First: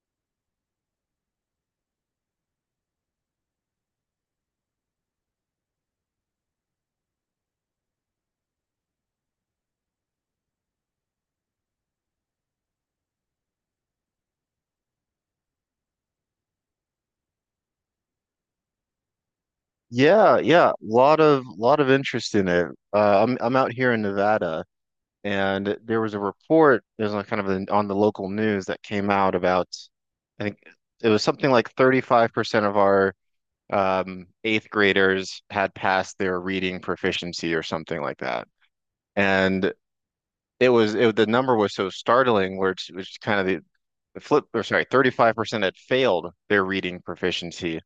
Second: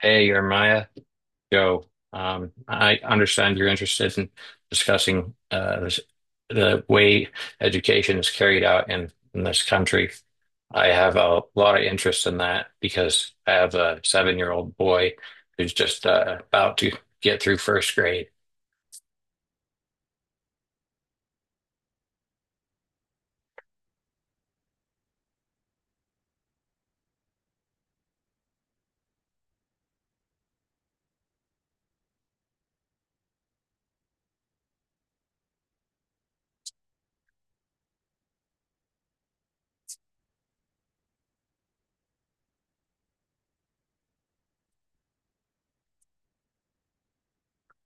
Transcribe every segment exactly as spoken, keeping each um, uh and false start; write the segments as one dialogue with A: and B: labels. A: Hey, Jeremiah, Joe. Um, I understand you're interested in discussing uh, this, the way education is carried out in, in this country. I have a lot of interest in that because I have a seven-year-old boy who's just uh, about to get through first grade.
B: Yeah, yeah, lot of lot of interest in it. Uh, I'm I'm out here in Nevada, and there was a report. There's a kind of an, on the local news that came out about, I think it was something like thirty-five percent of our um, eighth graders had passed their reading proficiency or something like that, and it was it the number was so startling, where it's, which kind of the, the flip or sorry, thirty-five percent had failed their reading proficiency,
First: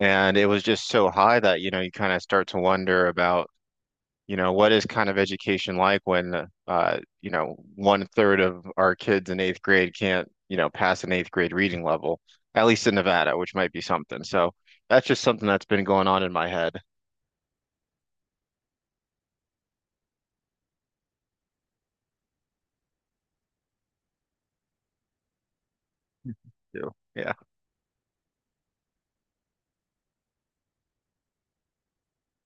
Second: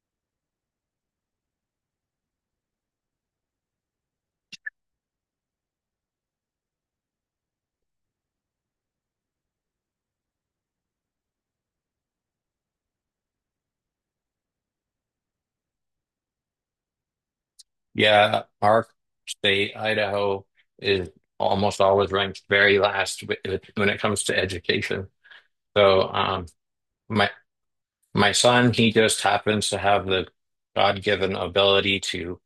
B: and it was just so high that you know you kind of start to wonder about you know, what is kind of education like when, uh, you know, one third of our kids in eighth grade can't, you know, pass an eighth grade reading level, at least in Nevada, which might be something. So that's just something that's been going on in my head
A: Yeah, our state, Idaho, is almost always ranked very last wi- when it comes to education. So, um,
B: too.
A: my
B: Yeah.
A: My son, he just happens to have the God-given ability to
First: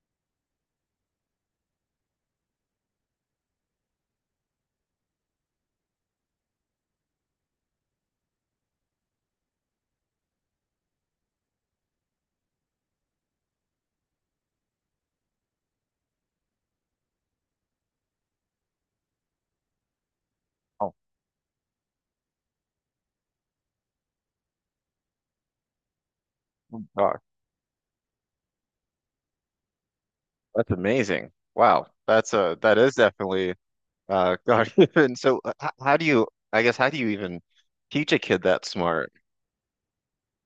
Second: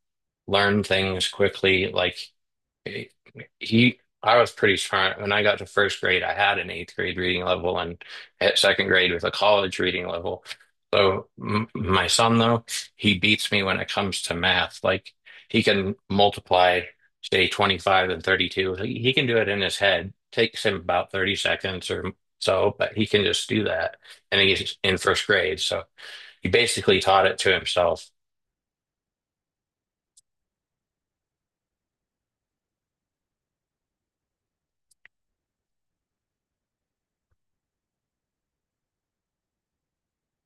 A: learn things quickly. Like eh, he, I was pretty smart. When I got to first grade, I had an eighth grade reading level and at second grade with a college reading level. So m my son, though, he beats me when it comes to math. Like he can multiply, say, twenty-five and thirty-two. He, he can do it in his head. Takes him
B: Oh,
A: about thirty seconds or so, but he can just do that. And he's in first grade. So he basically
B: gosh.
A: taught it to himself.
B: That's amazing. Wow. That's a, that is definitely, uh, God given. So uh, h- how do you, I guess, how do you even teach a kid that smart?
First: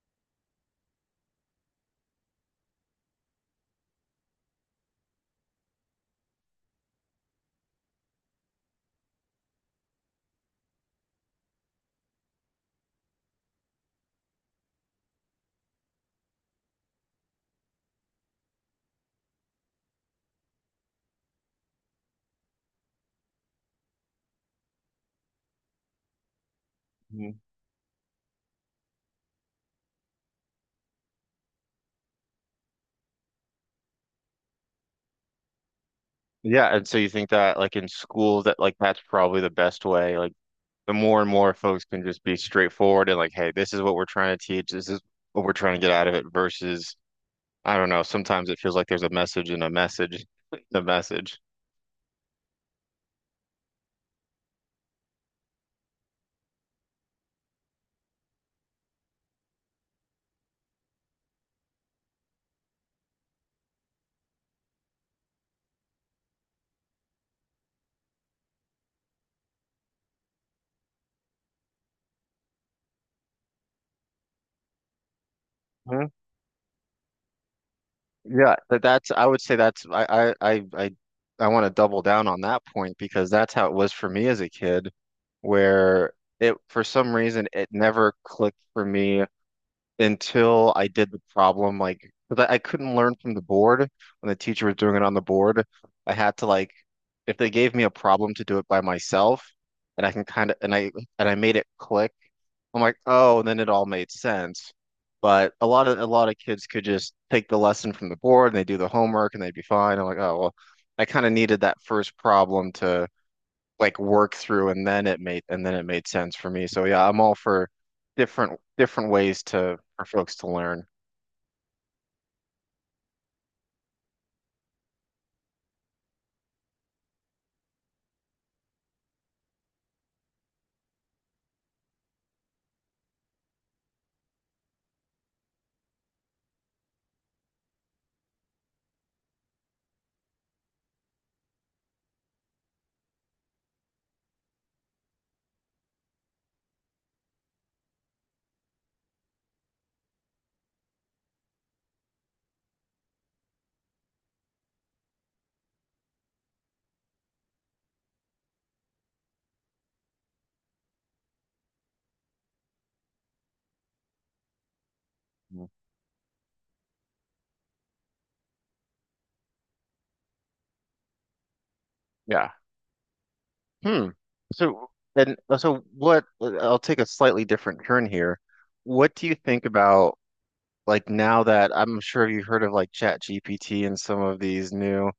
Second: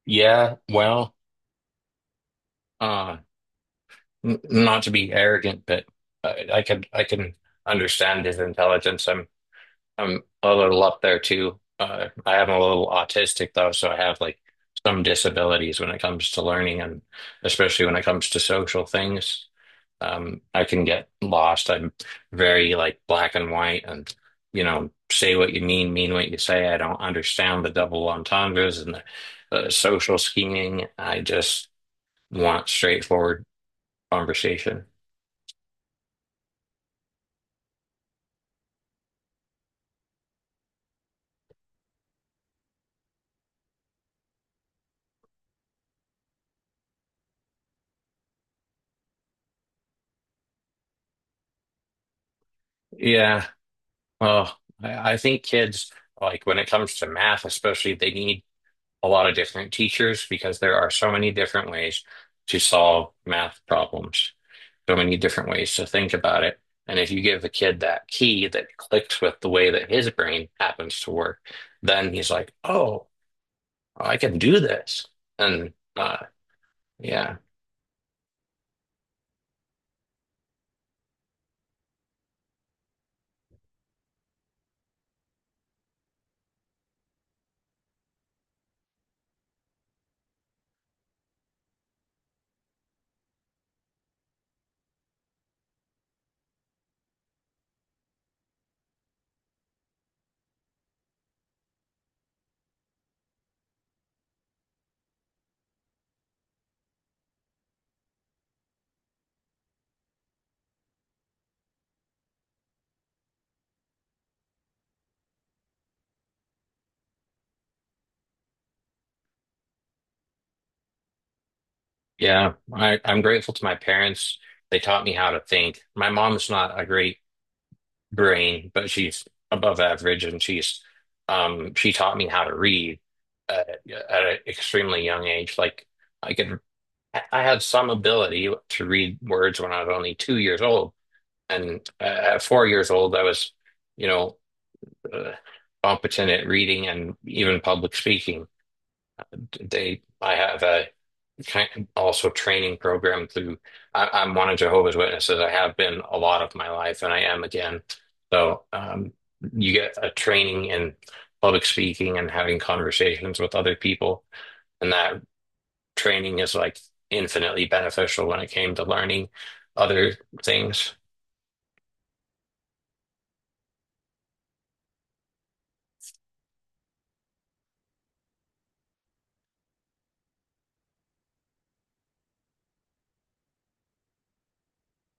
A: Yeah, well, uh, n not to be arrogant, but I, I could I can understand his intelligence. I'm I'm a little up there too. Uh, I am a little autistic though, so I have like some disabilities when it comes to learning and especially when it comes to social things. Um, I can get lost. I'm very like black and white and, you know, say what you mean, mean what you say. I don't
B: Mhm.
A: understand the double entendres and the, the social scheming. I just want straightforward conversation.
B: Yeah. And so you think that like in school that like that's probably the best way, like the more and more folks can just be straightforward and like, hey, this is what we're trying to teach. This is what we're trying to get out of it versus, I don't know, sometimes it feels like there's a message in a message, the message.
A: Yeah. Well, I, I think kids, like when it comes to math, especially, they need a lot of different teachers because there are so many different ways to solve math problems, so many different ways to think about it. And if you give a kid that key that clicks with the way that his brain happens to work, then he's like, oh, I can do this. And
B: Mhm.
A: uh, Yeah,
B: Yeah, but that's, I would say that's, I, I, I, I, I want to double down on that point because that's how it was for me as a kid, where it, for some reason, it never clicked for me until I did the problem, like, because I, I couldn't learn from the board when the teacher was doing it on the board. I had to like, if they gave me a problem to do it by myself, and I can kind of, and I and I made it click. I'm like, oh, and then it all made sense. But a lot of a lot of kids could just take the lesson from the board and they do the homework and they'd be fine. I'm like, oh well, I kind of needed that first problem to like work through and then it made and then it made sense for me. So yeah, I'm all for different different ways to for folks to learn.
A: yeah, I, I'm grateful to my parents. They taught me how to think. My mom's not a great brain, but she's above average, and she's um she taught me how to read at, at an extremely young age. Like I could, I I had some ability to read words when I was only two years old, and uh, at four years old, I was, you know, uh, competent at reading and even public speaking. They, I have a kind also training program through I, I'm one of Jehovah's Witnesses. I have been a lot of my life and I am again. So um, you get a training in public speaking and having conversations with other people. And that
B: Mhm.
A: training is like infinitely beneficial when it came to learning other things.
B: Yeah. Hmm. So and so what uh, I'll take a slightly different turn here. What do you think about like now that I'm sure you've heard of like Chat G P T and some of these new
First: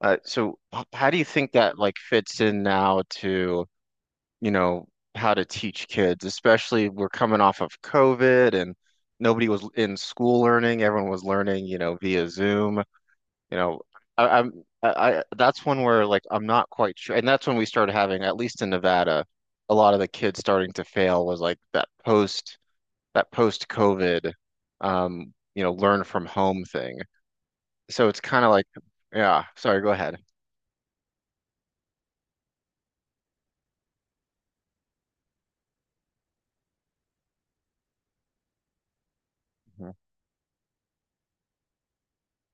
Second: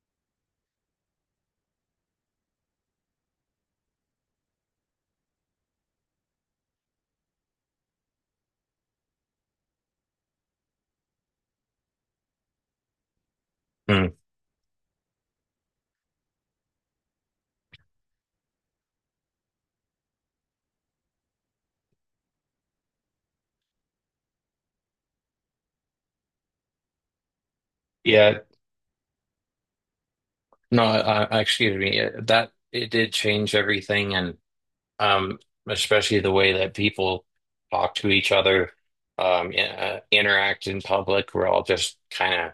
B: uh so h- how do you think that like fits in now to you know, how to teach kids, especially we're coming off of COVID and nobody was in school learning. Everyone was learning, you know, via Zoom. You know,
A: Hmm.
B: I, I'm I, I that's one where like I'm not quite sure. And that's when we started having, at least in Nevada, a lot of the kids starting to fail was like that post that post COVID um, you know, learn from home thing. So it's
A: Yeah,
B: kind of like, yeah, sorry, go ahead.
A: no, I, I, excuse me. That it did change everything, and um, especially the way that people talk to each other, um, i-
B: Mhm.
A: uh, interact in public. We're all just kind of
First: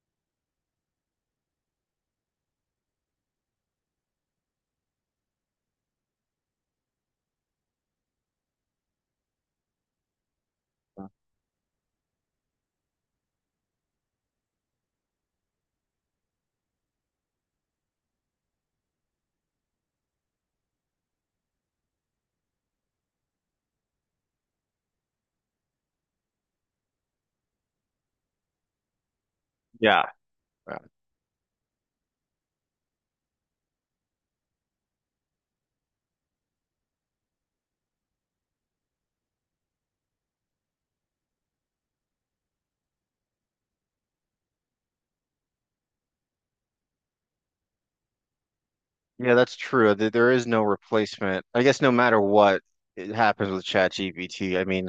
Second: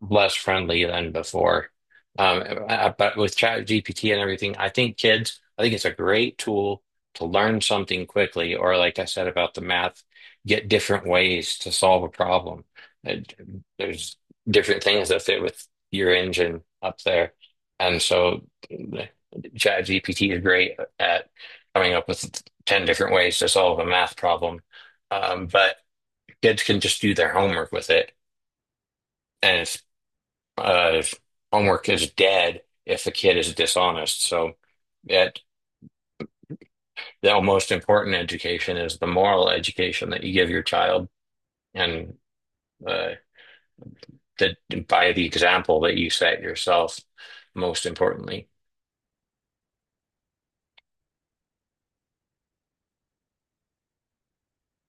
A: less friendly than before. Um, uh, but with ChatGPT and everything, I think kids, I think it's a great tool to learn something quickly, or like I said about the math, get different ways to solve a problem. Uh, There's different things that fit with your engine up there. And so the- ChatGPT is great at coming up with ten different ways to solve a math problem. Um, but kids can just do their homework with it. And it's
B: Yeah.
A: uh, If homework is dead if the kid is dishonest. So that the most important education is the moral education that you give your child and uh, that, by the example that you set yourself, most importantly.
B: Yeah, that's true. There there is no replacement. I guess no matter what it happens with ChatGPT, I mean,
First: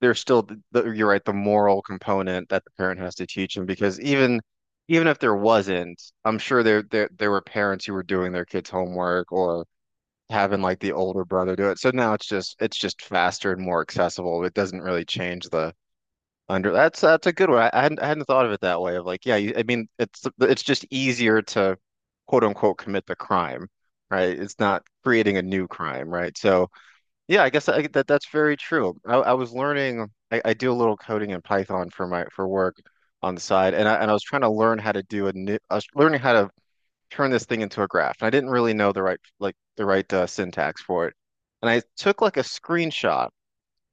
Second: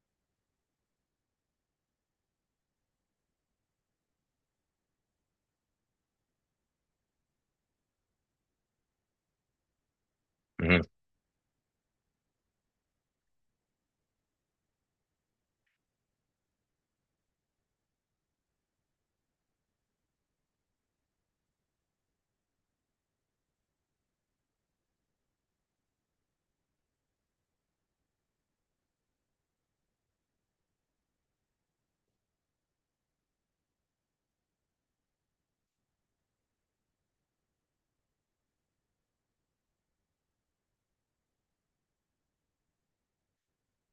B: there's still the, the, you're right, the moral component that the parent has to teach them because even even if there wasn't, I'm sure there there there were parents who were doing their kids' homework or having like
A: Mhm.
B: the older brother do it. So now it's just it's just faster and more accessible. It doesn't really change the under that's that's a good one. I, I hadn't I hadn't thought of it that way. Of like, yeah, you, I mean, it's it's just easier to quote unquote commit the crime, right? It's not creating a new crime, right? So yeah, I guess I, that that's very true. I, I was learning. I, I do a little coding in Python for my for work on the side, and I and I was trying to learn how to do a new. I was learning how to turn this thing into a graph, and I didn't really know the right like the right uh, syntax for it. And I took like a screenshot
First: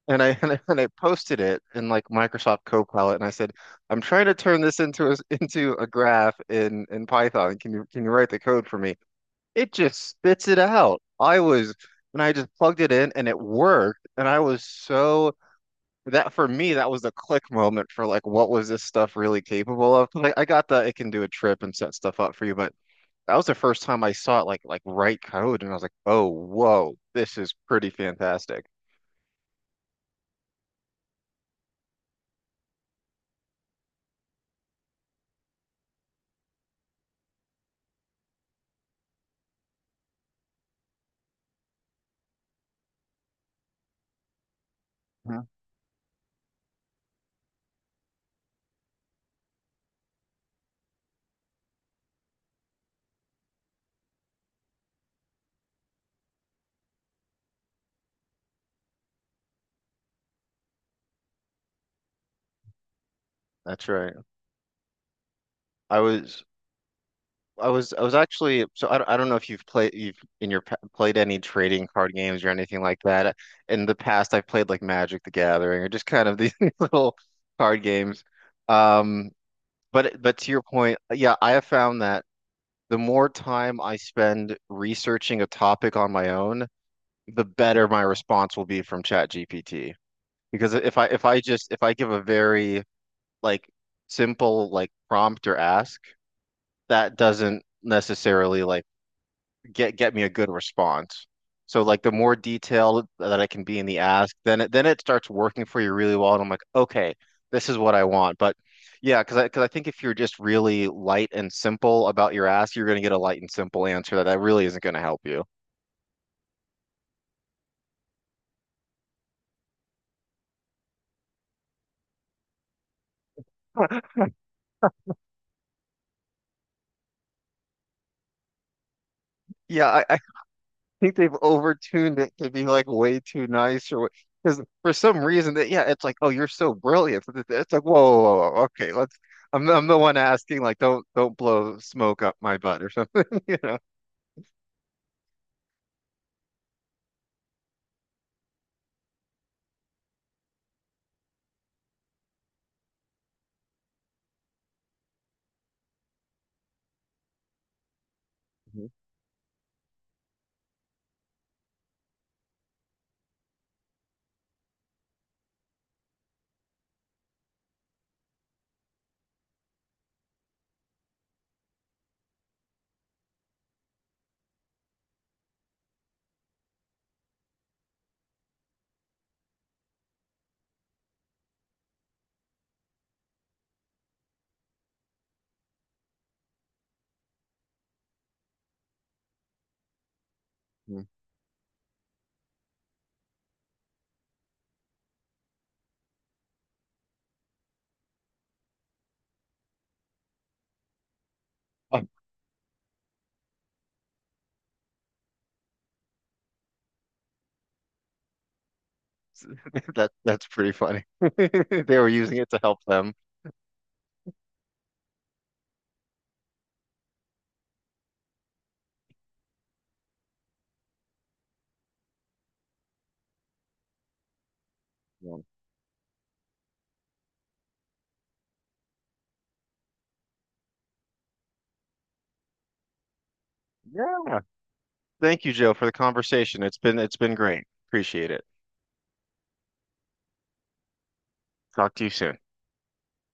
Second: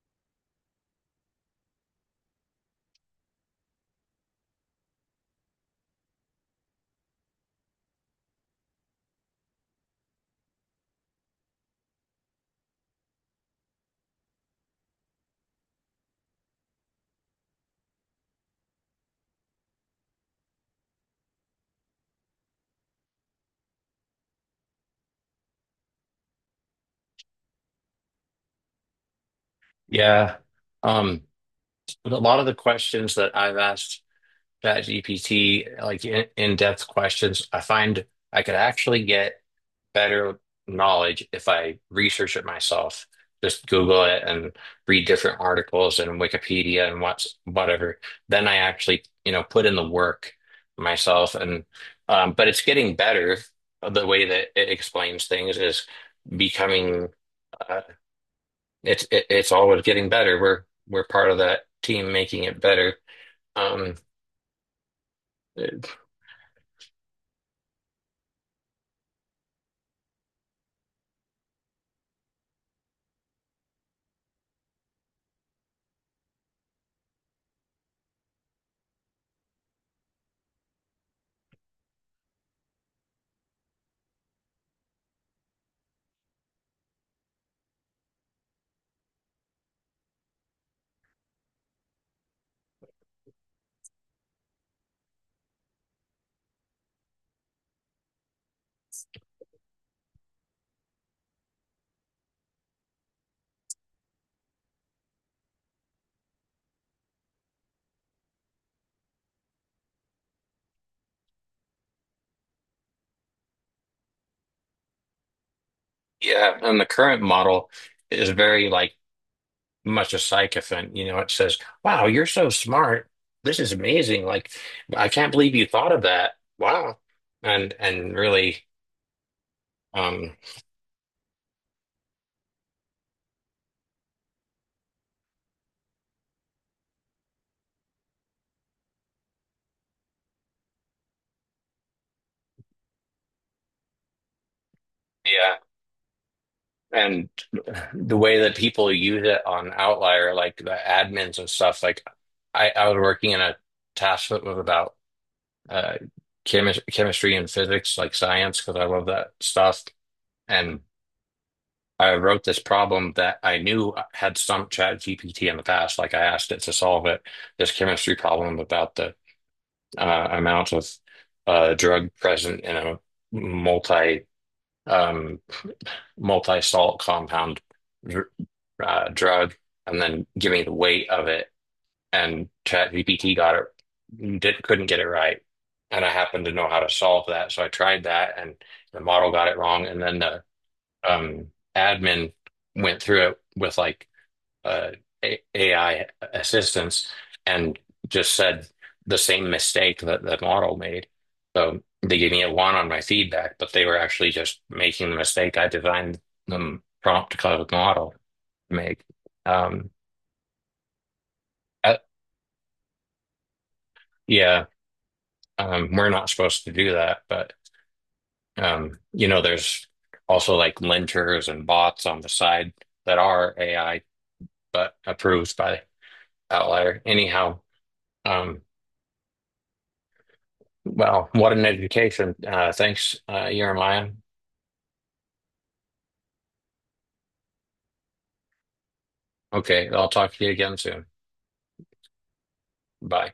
B: and I, and I and I posted it in like Microsoft Copilot, and I said, "I'm trying to turn this into a into a graph in in Python. Can you can you write the code for me?" It just spits it out. I was and I just plugged it in, and it worked. And I was so that for me that was the click moment for like what was this stuff really capable of? Like I got the it can do a trip and set stuff up for you, but that was the first time I saw it like like write code, and I was like, "Oh, whoa, this is pretty fantastic."
A: Yeah. Um, but a lot of the questions that I've asked ChatGPT, like in, in-depth questions, I find I could actually get better knowledge if I research it myself. Just Google it and read different
B: Mhm.
A: articles and Wikipedia and what's whatever. Then I actually, you know, put in the work myself. And um, but it's getting better. The way that it explains things is becoming. Uh, it's it, it's always getting better. We're we're part of that team making it better.
B: That's
A: Um,
B: right. I was I was I was actually so I, don't- I don't know if you've played you've in your pa- played any trading card games or anything like that. In the past, I've played like Magic the Gathering or just kind of these little card games. Um, but but to your point, yeah, I have found that the more time I spend researching a topic on my own, the better my response will be from ChatGPT. Because if I if I just if I give a very like simple like prompt or ask, that doesn't necessarily like get get me a good response. So like the more detailed that I can be in the ask, then it then it starts working for you really well, and I'm like, okay, this is what I want. But yeah, because I because I think if you're just really light and simple about your ask, you're gonna get a light and simple answer that that really isn't gonna help you.
A: yeah, and the current model is very like much a sycophant. You know, it says, "Wow, you're so smart. This is amazing. Like, I can't believe you thought of that. Wow." And and really,
B: Yeah, I, I
A: um,
B: think they've overtuned it to be like way too nice or because for some reason that yeah, it's like oh you're so brilliant. It's it's like whoa, whoa, whoa, whoa, okay, let's. I'm I'm the one asking like don't don't blow smoke up my butt or something, you know.
A: yeah. And the way that people use it on Outlier, like the admins and stuff, like I, I was working in a task that was about uh, chemi chemistry and physics, like science, because I
B: Mhm,
A: love that stuff. And I wrote this problem that I knew had some chat G P T in the past. Like I asked it to solve it, this chemistry problem about the uh, amount of uh, drug present in a multi um, multi-salt compound dr uh, drug, and then give me the weight of it. And chat G P T got it, did, couldn't get it right. And I happened to know how to solve that, so I tried that, and the model got it wrong. And then the
B: mhm.
A: um, admin went through it with like uh, A I assistants and just said the same mistake that the model made. So
B: Um,
A: they gave me a one on my feedback, but they were actually just making the mistake I designed them prompt cloud model to make. Um,
B: That that's pretty funny.
A: uh,
B: They were using it to help them.
A: yeah, um, we're not supposed to do that, but um, you know, there's also like linters and bots on the side that are A I, but
B: Yeah.
A: approved by Outlier. Anyhow, um, wow, what an education. Uh, thanks, uh, Jeremiah.
B: Yeah. Thank you, Joe, for the conversation. It's been it's been great. Appreciate it.
A: Okay, I'll talk to you again soon.
B: Talk to you soon.
A: Bye.